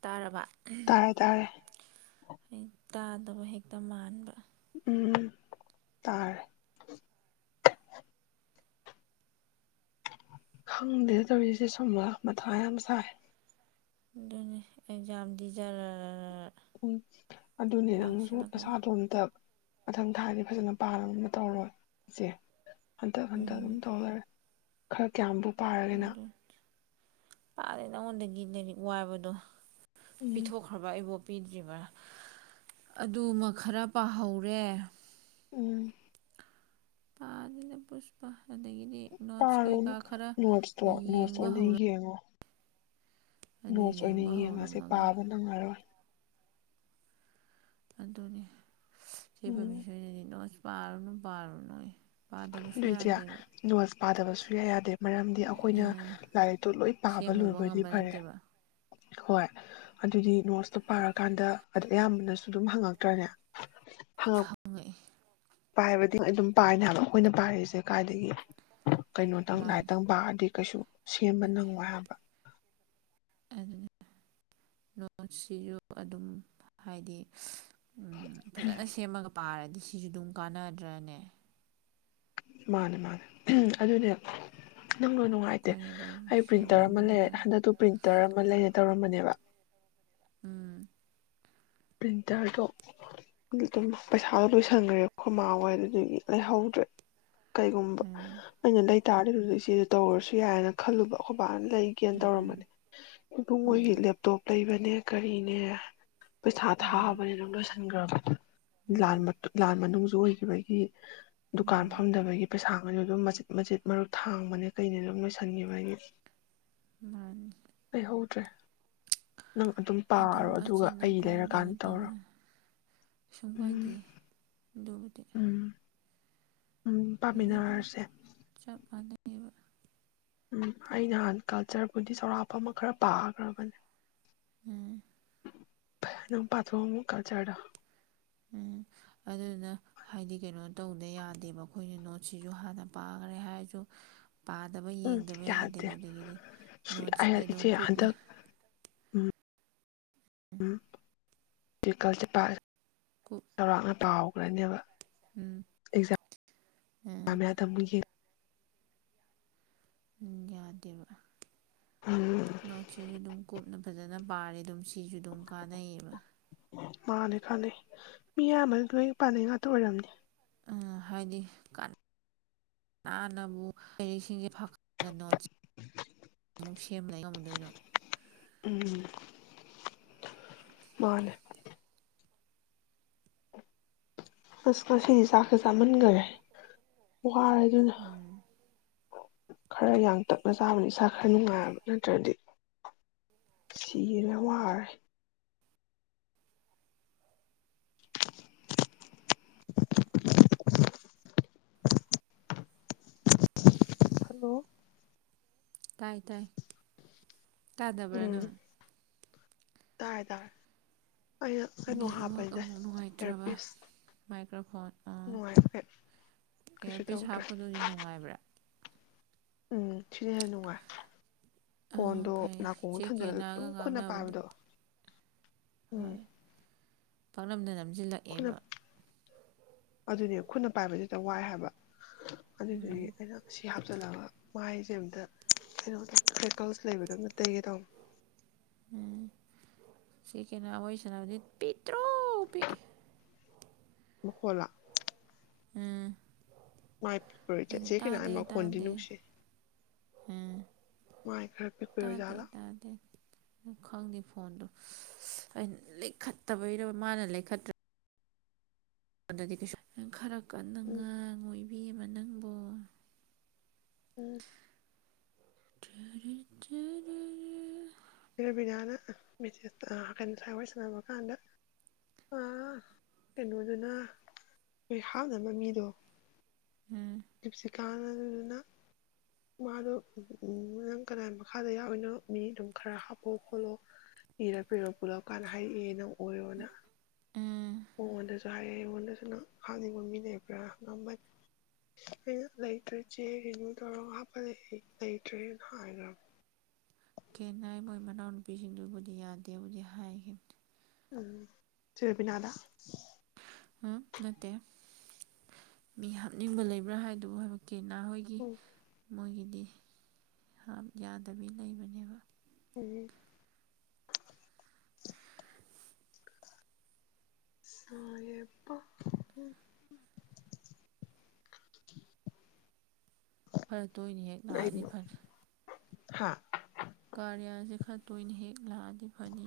ꯇꯥꯔꯕ ꯇꯥꯔꯦ ꯇꯥꯔꯦ ꯑꯩ ꯇꯥꯗꯕ ꯍꯦꯛꯇ ꯃꯥꯟꯕ ꯎꯝ ꯎꯝ ꯇꯔꯦ ꯈꯪꯗꯦ ꯇꯧꯔꯤꯁꯦ ꯁꯨꯝꯕꯂ ꯃꯊꯥ ꯌꯥꯝ ꯁꯥꯏ ꯑꯗꯨꯅꯤ ꯑꯦꯛꯖꯥꯝꯗꯤ ꯖꯔꯔꯔ ꯎꯝ ꯑꯗꯨꯅꯦ ꯅꯪꯁꯨ ꯅꯁꯥꯗꯣꯝꯇ ꯃꯊꯪ ꯊꯥꯗꯤ ꯐꯖꯅ ꯄꯥ [unintelligible] ꯇꯧꯔꯣ ꯏꯆꯦ ꯍꯟꯗꯛ ꯍꯟꯗꯛ ꯑꯗꯨꯝ ꯇꯧꯂꯩꯔꯦ ꯈꯔ ꯀꯌꯥꯝꯕꯨ ꯄꯥꯔꯒꯦ ꯅꯪ ꯎꯝ ꯇꯔꯦ ꯅꯪꯉꯣꯟꯗꯒꯤ ꯂꯥꯏꯔꯤꯛ ꯋꯥꯕꯗꯣ ꯎꯝ ꯄꯤꯊꯣꯛꯈ꯭ꯔꯕ ꯑꯩꯕꯣ ꯄꯤꯗ꯭ꯔꯤꯕ꯭ꯔꯥ ꯑꯗꯨꯃ ꯈꯔ ꯄꯥꯍꯧꯔꯦ ꯎꯝ ꯄꯥꯗꯦꯗ ꯄꯨꯁꯄꯥ ꯇꯥꯔꯣꯅ ꯅꯣꯠꯁꯇꯣ ꯅꯣꯠꯁꯇꯣ ꯌꯦꯡꯕ ꯑꯣꯏꯅ ꯍꯧꯔ ꯌꯦꯡꯉꯣ ꯑꯗꯨ ꯅꯣꯠꯁ ꯑꯣꯏꯅ ꯌꯦꯡꯕ ꯌꯦꯡꯉꯁꯦ ꯍꯧꯔꯝꯃꯒ ꯄꯥꯕ ꯅꯪꯉꯔꯣꯏ ꯑꯗꯨꯅꯤ ꯎꯝ [unintelligible] ꯄꯥꯔꯨꯅꯣ ꯄꯔꯨꯅꯣꯌꯦ ꯗꯤꯌꯥ ꯅꯣꯠꯁ ꯄꯥꯗꯕꯁꯨ ꯌꯥꯗꯦꯕ ꯃꯔꯝꯗꯤ ꯑꯩꯈꯣꯏꯅ ꯂꯥꯏꯔꯤꯛꯇꯣ ꯂꯣꯏ ꯄꯥꯕ ꯁꯦꯝꯃꯨꯕ ꯂꯣꯏꯕꯗꯤ ꯉꯝꯕ ꯐꯔꯦ ꯅꯠꯇꯦꯕ ꯍꯣꯏ ꯑꯗꯨꯗꯤ ꯅꯣꯠꯁꯇꯣ ꯄꯥꯔꯀꯥꯟꯗ ꯑꯌꯥꯝꯕꯅꯁꯨ ꯑꯗꯨꯝ ꯍꯪꯉꯛꯇ꯭ꯔꯅꯦ ꯊ ꯐꯪꯉꯛꯏ ꯄꯥꯏꯕꯗꯤ ꯑꯗꯨꯝ ꯄꯥꯏꯅꯦ ꯍꯥꯏꯕ ꯑꯩꯈꯣꯏꯅ ꯄꯥꯏꯔꯤꯁꯦ ꯀꯥꯏꯗꯒꯤ ꯀꯩꯅꯣꯇꯪ ꯃꯥꯅ ꯂꯥꯏꯔꯤꯛꯇꯪ ꯄꯥꯔꯗꯤ ꯀꯩꯁꯨ ꯁꯦꯝꯕ ꯅꯪꯉꯣꯏ ꯍꯥꯏꯕ ꯑꯗꯨꯅ ꯅꯣꯠꯁꯤꯁꯨ ꯑꯗꯨꯝ ꯍꯥꯏꯗꯤ ꯎꯝ ꯐꯖꯅ ꯁꯦꯝꯃꯒ ꯄꯥꯔꯗꯤ ꯁꯤꯁꯨ ꯑꯗꯨꯝ ꯀꯥꯟꯅꯗ꯭ꯔꯅꯦ ꯃꯥꯅꯦ ꯃꯥꯅꯦ ꯑꯗꯨꯅꯦ ꯅꯪꯅ ꯅꯨꯡꯉꯥꯏꯇꯦ ꯑꯩꯈꯣꯏꯅ ꯂꯣꯏ ꯑꯩ ꯁꯦꯝ ꯄ꯭ꯔꯤꯟꯇꯔ ꯑꯃ ꯉꯝꯗꯕ ꯂꯩꯔꯦ ꯃꯥꯜꯂꯦ ꯍꯟꯗꯛꯇꯨ ꯄ꯭ꯔꯤꯟꯇꯔ ꯑꯃ ꯂꯩꯅ ꯇꯧꯔꯝꯕꯅꯦꯕ ꯎꯝ ꯄ꯭ꯔꯤꯟꯇꯔꯗꯣ ꯑꯗꯨꯝ ꯄꯩꯁꯥꯗꯣ ꯂꯣꯏꯁꯟꯈ꯭ꯔꯦ ꯈꯣꯏꯃꯥꯍꯣꯏ ꯑꯗꯨꯗꯒꯤ ꯂꯩꯍꯧꯗ꯭ꯔꯦ ꯀꯩꯒꯨꯝꯕ ꯎꯝ ꯑꯩꯅ ꯇꯥꯔꯗꯤ ꯑꯗꯨꯗ ꯏꯆꯦꯗ ꯇꯧꯔꯁꯨ ꯌꯥꯏꯅ ꯈꯜꯂꯨꯕ ꯑꯩꯣꯏ ꯂꯩꯒꯦꯅ ꯎꯝ ꯇꯧꯔꯝꯕꯅꯦ ꯑꯗꯨ ꯃꯣꯏꯒꯤ ꯎꯝ ꯂꯦꯞꯇꯣꯞ ꯂꯩꯕꯅꯤ ꯅꯦ ꯀꯔꯤꯅꯦ ꯄꯩꯁꯥ ꯎꯝ ꯊꯥꯕꯅꯤ ꯑꯗꯨꯝ ꯂꯣꯏꯁ ꯁꯤꯡꯒꯥ ꯎꯝ ꯎꯝ ꯂꯥꯟ ꯃꯅꯨꯡ ꯑꯣꯏꯈꯤꯕꯒꯤ ꯗꯨꯀꯥꯟ ꯎꯝ ꯐꯝꯗꯕꯒꯤ ꯄꯩꯁꯥ ꯑꯗꯨ ꯑꯗꯨꯝ ꯃꯆꯤꯠ ꯃꯆꯤꯠ ꯃꯔꯨꯞ ꯊꯥꯡꯕꯅꯦ ꯀꯩꯅꯦ ꯑꯗꯨꯝ ꯂꯣꯏꯁꯟꯈꯤꯕꯒꯤ ꯍꯥꯏꯗꯤ ꯃꯥꯅꯦ ꯇꯔ꯭ꯦ ꯅꯪ ꯑꯗꯨꯝ ꯄꯥꯔꯣ ꯑꯗꯨꯒ ꯀꯣ ꯀꯩꯅꯣ ꯂꯩꯔꯀꯥꯟꯗ ꯇꯧ ꯇꯧꯔꯣ ꯁꯨꯝ ꯀꯥꯏꯗ ꯎꯝ ꯑꯗꯨꯕꯨꯗꯤ ꯎꯝ ꯎꯝ ꯑꯩꯒꯤꯗꯝ ꯄꯥꯃꯤꯟꯅꯔꯁꯦ ꯆꯞꯀꯥꯟꯗꯕ ꯎꯝ ꯑꯩ ꯅꯍꯥꯟ ꯀꯜꯆꯔꯕꯨꯗꯤ ꯆꯥꯎꯧꯔꯥꯛꯄ ꯑꯃ ꯈꯔ ꯄꯥꯈ꯭ꯔꯕꯅꯦ ꯎꯝ ꯅꯪ ꯄꯥꯊꯣꯛ ꯑꯣ ꯑꯃꯨꯛ ꯑꯟꯁ꯭ꯔꯗꯣ ꯎꯝ ꯑꯗꯨꯅ ꯍꯥꯏꯗꯤ ꯀꯩꯅꯣ ꯇꯧꯗ ꯌꯥꯗꯦꯕ ꯑꯩꯈꯣꯏꯅꯣꯠ ꯁꯤꯁꯨ ꯍꯥꯟꯅ ꯄꯥꯒꯔꯦ ꯍꯥꯏꯖꯨ ꯄꯥꯗꯕ ꯎꯝ ꯌꯦꯡꯗꯕ ꯌꯥꯗꯦ ꯌꯥꯗꯦꯕ ꯑꯗꯒꯤꯗꯤ ꯅꯣꯠꯁꯦ ꯁꯨꯡꯌꯥ ꯑꯗꯨꯝ ꯏꯆꯦ ꯀꯨꯞꯅ ꯍꯟꯗꯛ ꯎꯝ [unintelligible] ꯇꯤꯀꯜꯁꯨ ꯄꯔ ꯀꯨꯞ ꯆꯥꯎꯔꯥꯛꯅ ꯄꯥꯎ ꯕꯅꯦꯕ ꯎꯝ ꯑꯦꯛꯖꯥꯝ ꯖꯝ ꯎꯝ ꯃꯌꯥꯗꯃꯨꯛ ꯌꯦꯡ ꯎꯝ ꯌꯥꯗꯦꯕ ꯎꯝ ꯅꯣꯠꯖꯤꯗꯤ ꯗꯨꯝ ꯀꯨꯞꯅ ꯐꯖꯅ ꯄꯥꯔꯦ ꯑꯗꯨꯝ ꯁꯤꯁꯨ ꯑꯗꯨꯝ ꯀꯥꯟꯅꯩꯌꯦꯕ ꯃꯥꯅꯦ ꯀꯅꯩ ꯃꯤ ꯑꯌꯥꯝꯕ ꯂꯣꯏ ꯄꯥꯅꯩ ꯉꯥꯛꯇ ꯑꯣꯏꯔꯝꯅꯤ ꯎꯝꯍꯥꯏꯗꯤ ꯀꯅꯥꯅꯕꯨ ꯂꯥꯏꯔꯤꯛꯁꯤꯡꯁꯦ ꯐꯥꯛ ꯇꯣꯠ ꯑꯃꯨꯛ ꯅꯣꯠꯁ ꯑꯃꯨꯛ ꯁꯦꯝ ꯂꯩ ꯉꯝꯗꯣꯏꯅꯣ ꯎꯝ ꯃꯥꯅꯦ ꯑꯁ ꯉꯥꯁꯤꯗꯤ ꯆꯛꯁꯦ ꯆꯃꯟꯒꯥꯔꯦ ꯋꯥꯔꯦ ꯑꯗꯨꯅ ꯎꯝ ꯈꯔ ꯌꯥꯡꯇꯛꯅ ꯆꯥꯕꯅ ꯏꯁꯥ ꯈꯔ ꯅꯨꯡꯉꯥꯏꯕ ꯅꯠꯇ꯭ꯔꯗꯤ ꯁꯤꯔꯦ ꯋꯥꯔꯦ ꯍꯜꯂꯣ ꯇꯥꯏ ꯇꯥꯏ ꯇꯥꯗꯕ꯭ꯔꯅꯪ ꯇꯔꯦ ꯇꯔꯦ ꯅꯦꯠꯋꯥꯛ ꯑꯃꯨꯛ ꯅꯨꯡꯉꯥꯏꯇ꯭ꯔꯕ ꯏꯌꯥꯔꯄꯤꯁ ꯃꯥꯏꯀ꯭ꯔꯥꯐꯣꯟ ꯑꯥ ꯅꯨꯡꯉꯥꯏꯕ ꯀꯩ ꯀꯩꯁꯨ ꯏꯌꯥꯔꯄꯤꯁ ꯇꯧꯗ꯭ꯔꯦ ꯍꯥꯞꯄꯗꯨꯗꯤ ꯅꯨꯡꯉꯥꯏꯕ꯭ꯔꯥ ꯎꯝ ꯁꯤꯅ ꯍꯦꯟꯅ ꯅꯨꯡꯉꯥꯏ ꯑꯥ ꯐꯣꯟꯗꯣ ꯐꯩ ꯅꯥꯀꯣꯡꯗ ꯆꯦ ꯊꯝꯖꯤꯜꯂ ꯀꯦꯅꯥꯒ ꯑꯗꯨꯝ ꯈꯨꯠꯅ ꯉꯥꯡꯅꯕꯗꯤ ꯄꯥꯏꯕꯗꯣ ꯎꯝ ꯄꯛꯅꯝꯗ ꯅꯝ ꯈꯨꯠꯅ ꯖꯤꯜꯂꯛꯑꯦꯕ ꯑꯗꯨꯅꯦ ꯈꯨꯠꯅ ꯄꯥꯏꯕꯗꯤ ꯍꯦꯛꯇ ꯋꯥꯏ ꯍꯥꯏꯕ ꯎꯝ ꯑꯗꯨꯏꯗꯨꯒꯤ ꯑꯩꯅ ꯁꯤ ꯍꯥꯞꯆꯤꯜꯂꯒ ꯃꯥꯏꯖꯦ ꯑꯝꯇ ꯀꯩꯅꯣ ꯐꯦꯀꯜꯁ ꯂꯩꯕꯩꯗꯣ ꯑꯝꯇ ꯇꯩꯒꯦ ꯇꯧꯕꯅꯦ ꯎꯝ ꯆꯦ ꯀꯦꯅ ꯋꯥꯔꯤ ꯁꯅꯕꯗꯤ ꯄꯤꯛꯇꯔꯨ ꯄꯤꯛꯏ ꯃꯈꯣꯟꯂꯣ ꯑꯝ ꯃꯥꯏ ꯄꯤꯛꯄꯔꯣ ꯆꯦ ꯀꯩꯅ ꯍꯥꯏ ꯃꯈꯣꯟꯗꯤ ꯇꯥꯗꯦ ꯅꯨꯡꯁꯤ ꯎꯝ ꯃꯥꯏ ꯈꯔ ꯄꯤꯛꯄꯩ ꯇꯥꯗꯦ ꯑꯣꯏꯔꯖꯥꯠꯂꯣ ꯇꯥꯗꯦ ꯈꯪꯗꯦ ꯐꯣꯟꯗꯣ ꯑꯩꯅ ꯂꯩꯈꯠꯇꯕꯩꯔꯕ ꯃꯥꯅ ꯂꯩꯈꯠꯇ꯭ꯔꯦ ꯑꯗꯥꯗꯤ ꯀꯩꯁꯨ ꯈꯔ ꯎꯝ ꯀꯟꯅꯉꯥꯡꯉꯣꯏ ꯕꯤꯃ ꯅꯪꯕꯣ! ꯎꯝ꯫ ꯆꯔ- ꯆꯔ꯫ ꯔꯕꯤꯅꯥꯅ ꯃꯦꯁꯦꯖ ꯇ ꯉꯥꯁꯥꯏ ꯋꯥꯔꯤ ꯁꯥꯅꯕ ꯀꯥꯟꯗ ꯑꯥ ꯀꯩꯅꯣꯗꯨꯅ ꯀꯔꯤ ꯍꯥꯞꯅꯕ ꯃꯤꯗꯣ ꯎꯝ꯫ [unintelligible] ꯃꯥꯗꯣ ꯅꯪ ꯀꯅꯥꯏ ꯃꯈꯥꯗ ꯌꯥꯎꯔꯤꯅꯣ ꯃꯤ ꯑꯗꯨꯝ ꯈꯔ ꯍꯥꯞꯄꯣꯑꯣ ꯈꯣꯠꯂꯣ ꯏꯔ ꯄꯤꯔ ꯄꯨꯜꯂꯛ ꯀꯥꯟꯗ ꯍꯥꯏꯔꯛꯑꯦ ꯅꯪ ꯑꯣꯏꯔꯣꯅ꯫ ꯎꯝ ꯍꯥꯏꯔꯦ ꯑꯩꯉꯣꯟꯗꯁꯨ ꯅ ꯍꯥꯞꯅꯤꯡꯕ ꯃꯤ ꯂꯩꯕ꯭ꯔꯥꯅ ꯍꯪꯉꯝꯕꯅꯤ, ꯑꯩꯅ ꯂꯩꯇ꯭ꯔꯦ ꯆꯦ ꯔꯤꯅꯨ ꯇꯧꯔꯒ ꯍꯥꯞꯄꯂꯛꯏ ꯂꯩꯇ꯭ꯔꯦꯅ ꯍꯥꯏꯈ꯭ꯔꯕ꯫ ꯀꯦꯅ ꯃꯣꯏ ꯃꯅꯥꯎꯅꯨꯄꯤꯁꯤꯡꯗꯨꯕꯨꯗꯤ ꯌꯥꯗꯦꯕꯨꯗꯤ ꯍꯥꯏꯈꯤꯕꯅꯦ꯫ ꯔꯦꯕꯤꯅꯥ ꯗ? ꯎꯝ ꯅꯠꯇꯦ ꯃꯤ ꯍꯥꯞꯅꯤꯡꯕ ꯂꯩꯕ꯭ꯔꯥ ꯍꯥꯏꯗꯨꯕꯨ ꯍꯥꯏꯕ꯫ ꯅꯥ ꯑꯣꯏꯒꯤ꯫ ꯎꯝ ꯃꯣꯏꯒꯤꯗꯤ ꯍꯞ ꯌꯥꯗꯕꯤ ꯂꯩꯕꯅꯦꯕ꯫ ꯎꯝ꯫ [unintelligible] ꯈꯔ ꯇꯣꯏꯅ ꯍꯦꯛ ꯂꯥꯛꯑꯗꯤ ꯐꯅꯤ꯫ ꯍꯥꯥ? ꯀꯥꯔꯤꯌꯥꯁꯦ ꯈꯔ ꯇꯣꯏꯅ ꯍꯦꯛ ꯂꯥꯛꯑꯗꯤ ꯐꯅꯤ꯫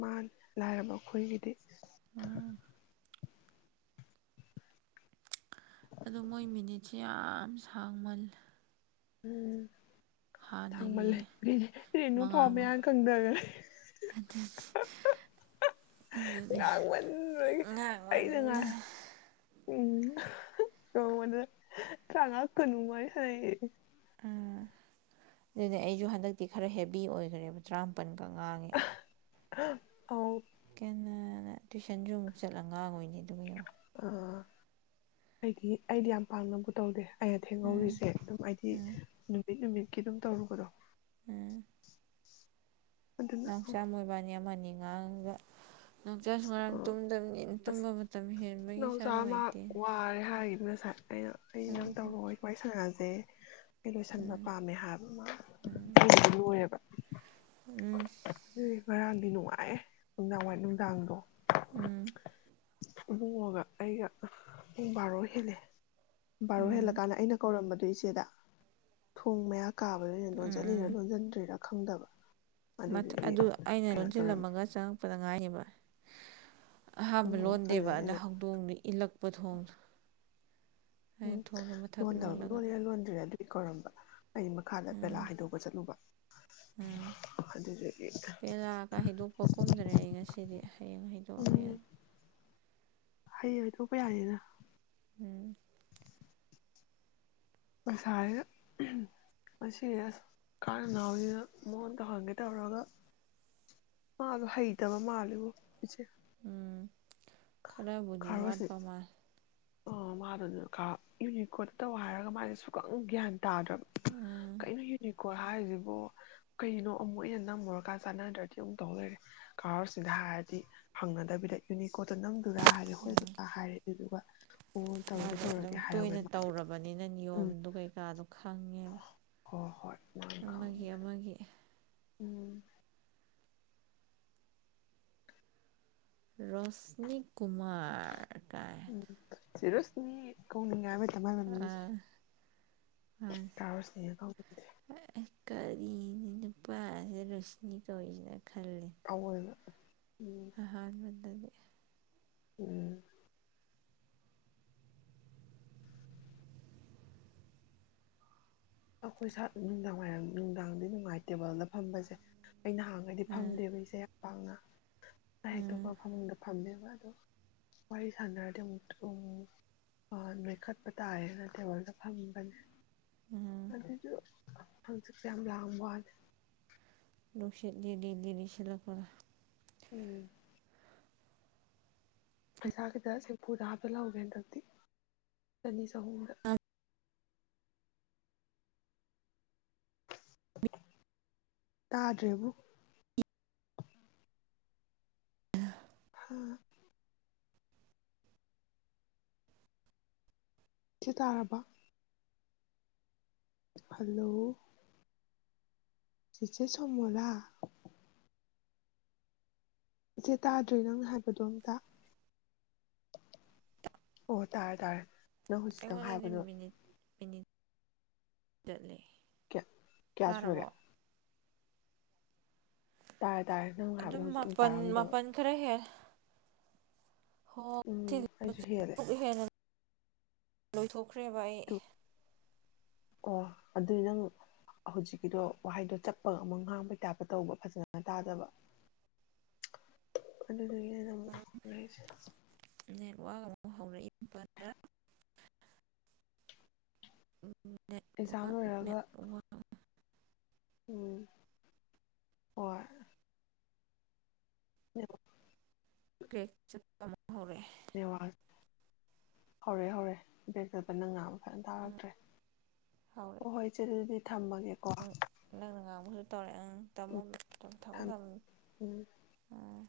ꯃꯥ ꯂꯥꯏꯔꯕ ꯑꯩꯈꯣꯏꯒꯤꯗꯤ ꯑꯗꯨ ꯃꯣꯏ ꯃꯤꯅꯤꯠꯁꯦ ꯌꯥꯝ ꯁꯥꯡꯃꯜꯂꯦ꯫ ꯎꯝ꯫ ꯁꯥꯡꯃꯜ ꯍꯥꯟꯅꯒꯤ ꯂꯩ ꯔꯦꯅꯨ ꯃꯉꯥ ꯐꯥꯎ ꯃꯉꯥ ꯃꯌꯥꯝ ꯀꯪꯗꯒꯔꯦ! ꯑꯗꯨꯅꯤ ꯉꯥꯡꯃꯟꯕꯒꯤ ꯑꯩꯅ ꯉꯥꯏ ꯎꯝ ꯅꯣꯡꯃꯗ ꯇꯔꯥꯃꯉꯥ - ꯀꯨꯟ ꯗꯨꯃꯥꯏ ꯁꯥꯅꯩꯌꯦ꯫ ꯎꯝ ꯑꯗꯨꯗꯤ ꯑꯩꯁꯨ ꯍꯟꯗꯛꯇꯤ ꯈꯔ ꯍꯦꯕꯤ ꯑꯣꯏꯈ꯭ꯔꯦꯕ ꯇꯔꯥꯃꯥꯄꯟ ꯉꯥꯡꯉꯤ꯫ [unintelligible] ꯀꯦꯅꯥꯅ ꯇꯨꯏꯁꯟꯒꯤ ꯑꯃꯨꯛ ꯆꯠꯂꯒ ꯉꯥꯡꯉꯏꯅꯦ ꯑꯗꯨꯒ ꯌꯦꯡꯉꯣ꯫ ꯑ ꯑꯩꯗꯤ ꯑꯩꯗꯤ ꯌꯥꯝ ꯄꯛꯅꯕꯨ ꯇꯧꯗꯦ꯫ ꯑꯩꯅ ꯎꯝ ꯊꯦꯡꯍꯧꯔꯤꯁꯦ ꯑꯗꯨꯝ ꯑꯩꯗꯤ ꯅꯨꯃꯤꯠ- ꯅꯨꯃꯤꯠ ꯀꯤ ꯑꯗꯨꯝ ꯇꯧꯔꯨꯕꯗꯣ꯫ ꯑꯝ꯫ ꯑꯗꯨꯅ ꯑꯁ ꯅꯥꯎꯆꯥ ꯃꯣꯏꯕꯥꯅꯤ ꯑꯃꯅꯤ ꯉꯥꯡꯉꯒ ꯅꯥꯎꯆꯥꯁꯨ ꯉꯔꯥꯡ ꯇꯨꯝꯗꯕꯅꯤ ꯇꯨꯝꯕ ꯃꯇꯝ ꯍꯦꯟꯕꯒꯤ ꯃꯁꯥ ꯅꯨꯡꯉꯥꯏꯇꯦ꯫ ꯉꯥꯁꯥꯏ꯫ ꯑꯩꯅ - ꯑꯩꯅ ꯅꯪ ꯎꯝ ꯇꯧꯔꯛꯑꯣ ꯋꯥꯔꯤ ꯁꯥꯟꯅꯖꯦ꯫ ꯑꯩ ꯂꯣꯏꯁꯟꯕ ꯎꯝ ꯄꯥꯝꯃꯦ ꯍꯥꯏꯕ ꯃꯥ ꯑꯩꯒꯤꯗꯤ ꯂꯣꯏꯔꯦꯕ꯫ ꯎꯝ ꯑꯗꯨꯗꯤ ꯉꯔꯥꯡꯗꯤ ꯅꯨꯡꯉꯥꯑꯦ ꯅꯨꯡꯗꯥꯡ ꯋꯥꯏ ꯅꯨꯡ ꯆꯥꯡꯗꯣ ꯎꯝ ꯏꯨꯕꯨꯡꯉꫭꯒ ꯑꯩꯒ ꯄꯨꯡ ꯕꯥꯔꯣ ꯍꯦꯂꯦ ꯕꯥꯔꯣ ꯎꯝ ꯍꯦꯜꯂꯀꯥꯟꯗ ꯑꯩꯅ ꯀꯧꯔꯝꯕꯗꯣ ꯗꯨ ꯏꯆꯦꯗ ꯊꯣꯡ ꯃꯌꯥ ꯀꯥꯕꯗ ꯑꯩꯅ ꯎꯝ ꯎꯝ ꯂꫭꯟꯖꯜꯂꯤꯔꯥ ꯂꯣꯟꯖꯟꯗ꯭ꯔꯤꯔꯥ ꯈꯪꯗꯕ ꯃꯊ ꯑꯗꯨꯗꯨꯒꯤ ꯑꯗꯨ ꯑꯩꯅ ꯀꯩꯅꯣ ꯇꯧꯔꯝꯃꯦ ꯂꯣꯟꯖꯤꯜꯂꯝꯃꯒ ꯆꯪꯉꯛꯄꯗ ꯉꯥꯏꯔꯤꯕ ꯑꯍꯥꯟꯕ ꯎꯝ ꯂꯣꯟꯗꯦꯕ ꯑꯗꯨꯗꯩ ꯑꯗ ꯑꯩꯅ ꯍꯧꯗꯣꯡꯅ ꯏꯜꯂꯛꯄ ꯊꯣꯡꯗꯨ ꯎꯝ ꯂꯣꯟꯗꯕ ꯂꫭꯜꯂꯤꯔꯥ ꯂꫭꯟꯗ꯭ꯔꯤꯔꯥ ꯗꯤ ꯀꯧꯔꯝꯕ ꯑꯩ ꯃꯈꯥꯗ ꯄꯦꯂꯥ ꯍꯩꯗꯣꯛꯄ ꯆꯠꯂꯨꯕ ꯑ ꯑꯗꯨꯗꯨꯒꯤ ꯄꯦꯂꯥꯒ ꯍꯩꯗꯣꯛꯄ ꯀꯨꯝꯗ꯭ꯔꯦ ꯑꯩ ꯉꯁꯤꯗꯤ ꯍꯌꯦꯡ ꯍꯩꯗꯣꯛꯑꯒꯦꯅ ꯍꯌꯦꯡ ꯍꯩꯗꫭꯛꯄ ꯌꯥꯅꯤꯗ ꯎꯝ ꯉꯁꯥꯏꯗ ꯑꯍꯝ ꯉꯁꯤꯁꯦ ꯀꯥꯟꯅ [unintelligible] ꯃꯉꯣꯟ ꯇꯧꯍꯟꯒꯦ ꯇꯧꯔꯒ ꯃꯥꯗꯣ ꯍꯩꯇꯕ ꯃꯥꯜꯂꯤꯕꯣ ꯎꯝ ꯈꯔꯕꯨꯗꯤ ꯋꯥꯠꯄ ꯃꯥꯜ ꯑꯣ ꯃꯥꯗꯨꯅ ꯀ ꯌꯨꯅꯤꯀꯣꯗ ꯇꯧ ꯍꯥꯏꯔꯒ ꯃꯥꯁꯦ ꯁꯨꯛꯈꯪ ꯒ꯭ꯌꯥꯟ ꯇꯥꯗ꯭ꯔꯕ ꯎꯝ ꯀꯩꯅꯣ ꯌꯨꯅꯤꯀꫭ ꯀꫭ ꯍꯥꯏꯔꯤꯖꯤꯕꯨ ꯀꯩꯅꯣ ꯑꯃꯨꯛ ꯑꯩꯅ ꯅꯝꯃꯨꯔꯀꯥꯟ ꯆꯥꯟꯅꯗ꯭ꯔꯗꯤ ꯑꯃꯨꯛ ꯇꯧ ꯂꯩꯔꯦ ꯀꯥ ꯔꫭꯁꯟꯗ ꯍꯥꯏꯔꯗꯤ ꯍꯪꯅꯗꯕꯤꯗ ꯌꯨꯅꯤꯀꫭ ꯀꯣꯠꯇ ꯅꯝꯗꯨꯔꯥ ꯍꯥꯏꯔꯗꯤ ꯍꯣꯏ ꯎꯝ ꯀꯀꯥ ꯍꯥꯏꯔꯦ ꯑꯗꯨꯗꯨꯒ ꯑꯣ ꯇꯧꯔꯒꯦ ꯃꯥꯗꯣ ꯑꯗꯨꯝ ꯇꯧꯔꯒꯦ ꯍꯥꯏꯍꯧꯋꯦ ꯇꯣꯏꯅ ꯃꯥꯗꯤ ꯇꯧꯔꯕꯅꯤꯅ ꯅꯤꯌꯣꯝꯗꯨ ꯀꯩꯀꯥꯗꯣ ꯈꯪꯉꯦꯕ ꯍꫭ ꯍꯣꯏ ꯃꯥꯅ ꯑꯃꯒꯤ ꯈꯪꯉꯦ ꯑꯃꯒꯤ ꯎꯝ ꯔꫭꯁꯅꯤꯀꯨ ꯀꯨꯃꯥꯔ ꯀꯥꯏꯅ ꯆꯦ ꯔꯣꯁꯅꯤ ꯀꯧꯅꯤꯡꯉꯦ ꯍꯥꯏꯕ ꯗ ꯃꯥꯏ ꯃꯃꯤꯡꯖꯦ ꯑꯥ ꯑꯩ ꯀꯥ ꯔꫭꯁꯅꯤꯅ ꯀꯧꯗꯕꯤꯗ ꯀꯔꯤꯅꯤ ꯅꯨꯄꯥꯁꯦ ꯔꫭꯁꯅꯤ ꯀꯧꯔꯤꯁꯤꯅ ꯑꯑꫭꯏꯕ ꯑꯍꯥꯟꯕꯗꯗꯤ ꯎꯝ ꯑꯈꯣꯏ ꯁꯥ ꯅꯨꯡꯗꯥꯡ ꯋꯥꯏꯔꯝ ꯅꯨꯡꯗꯥꯡꯗꯤ ꯅꯨꯡꯉꯥꯏ ꯇꯦꯕꯜꯗ ꯐꯝꯕꯁꯦ ꯑꯩꯅ ꯍꯥꯡꯉꯗꯤ ꯎꯝ ꯐꯝꯗꯦꯕ ꯏꯆꯦ ꯄꯥꯡꯉ ꯇꯥꯏ ꯎꯝ ꯑꯇꯣꯞꯄ ꯐꯃꯨꯡꯗ ꯐꯝꯃꯦꯕꯥ ꯑꯗꯣ ꯋꯥꯔꯤ ꯁꯥꯟꯅꯔꯗꯤ ꯑꯃꯨꯛꯇ ꯅꯣꯏꯈꯠꯄ ꯇꯥꯔꯦꯅ ꯇꯦꯕꯜꯗ ꯐꯝꯕꯅꯦ ꯎꯝ ꯍꯪꯆꯤꯛ ꯌꯥꯝ ꯂꯥꯡꯕꯌ꯭ꯥꯅꯦ ꯅꯨꯜꯁꯤꯠ ꯂꯤꯔꯤ ꯂꯤꯔꯤ ꯁꯤꯠꯂꯛꯄꯅꯦ ꯎꯝ ꯄꯩꯁꯥꯈꯤꯇ ꯁꯦꯝꯐꯨꯗ ꯍꯥꯞꯆꯜꯍꯧꯒꯦ ꯍꯟꯇꯛꯇꯤ ꯆꯅꯤ ꯆꯍꯨꯝꯗ ꯇꯥꯗ꯭ꯔꯦꯕꯨ ꯍꯨꯝ ꯁꯤ ꯇꯥꯔꯕ ꯍꯜꯂꯣ ꯆꯤꯆꯦ ꯁꯣꯃꯣꯂꯥ ꯏꯆꯦ ꯇꯥꯗ꯭ꯔꯦ ꯅꯪꯅ ꯍꯥꯏꯕꯗꯣ ꯑꯝꯇ [inaudible] ꯑꯣ ꯇꯥꯔ ꯇꯥꯔꯦ ꯅꯪ ꯍꯧꯖꯤꯛꯇꯪ ꯑꯩꯉꯣꯟꯗꯗꯤ ꯍꯥꯏꯕꯗꯣ ꯃꯤꯅꯤꯠ ꯃꯤꯅꯤꯠ ꯆꯠꯂꯦ ꯀꯌꯥ ꯀꯌꯥ ꯁꯨꯔꯒꯦ ꯇꯥꯔꯕꯣ ꯇꯥꯔꯦ꯫ ꯇꯥꯔꯦ ꯅꯪ ꯍꯥꯏꯕꯗꯣ ꯑꯗꯨꯝ ꯍꯧꯖꯤꯛ ꯑꯃ ꯃꯄꯟ ꯇꯥꯔꯝꯗꯕ ꯃꯄꯟ ꯈꯔ ꯍꯦꯜ ꯎꯝ ꯑꯩꯁꯨ ꯍꯦꯜꯂꯦ ꯂꯣꯏꯊꯣꯛ ꯈ꯭ꯔꯦꯕ ꯑꯩ ꯑꯗꯨ ꯑꯣ ꯑꯗꯨꯏ ꯅꯪ ꯍꯧꯖꯤꯛꯀꯤꯗꯣ ꯋꯥꯍꯩꯗꯣ ꯆꯞꯄ ꯑꯃꯨꯛ ꯉꯥꯡꯕꯩ ꯇꯥꯞꯄ ꯇꯧꯕ ꯐꯖꯅ ꯇꯥꯗꯕ ꯑꯗꯨ [unintelligible] ꯋꯥ [unintelligible] ꯍꯧꯔꯛꯏ ꯄꯗ꯭ꯔ ꯑꯦꯛꯖꯥꯝ ꯅꯦꯠꯋꯥꯛ ꯂꯣꯏꯔꯒ ꯅꯦꯠꯋꯥꯛ ꯎꯝ ꯑꯣꯔ [unintelligible] ꯀꯔ꯭ꯦꯛ ꯆꯠ [unintelligible] ꯍꯧꯔꯛꯑꯦ ꯅꯦꯠꯋꯥꯔꯛ ꯍꯧꯔꯦ ꯍꯧꯔꯦ [unintelligible] ꯅꯪ ꯉꯥꯡꯕ ꯐꯟ ꯇꯥꯔꯛꯇ꯭ꯔꯦ ꯍꯣ ꯍꯧꯔꯛꯑꯦ ꯍꯣꯏ ꯏꯆꯦ ꯑꯗꯨꯗꯤ ꯊꯝꯃꯒꯦꯀꯣ ꯎꯪ ꯇꯝꯃꯣ ꯎꯝ ꯊꯝꯃꯣ ꯊꯝ ꯊꯝꯃꯣ ꯎꯝ ꯎꯝ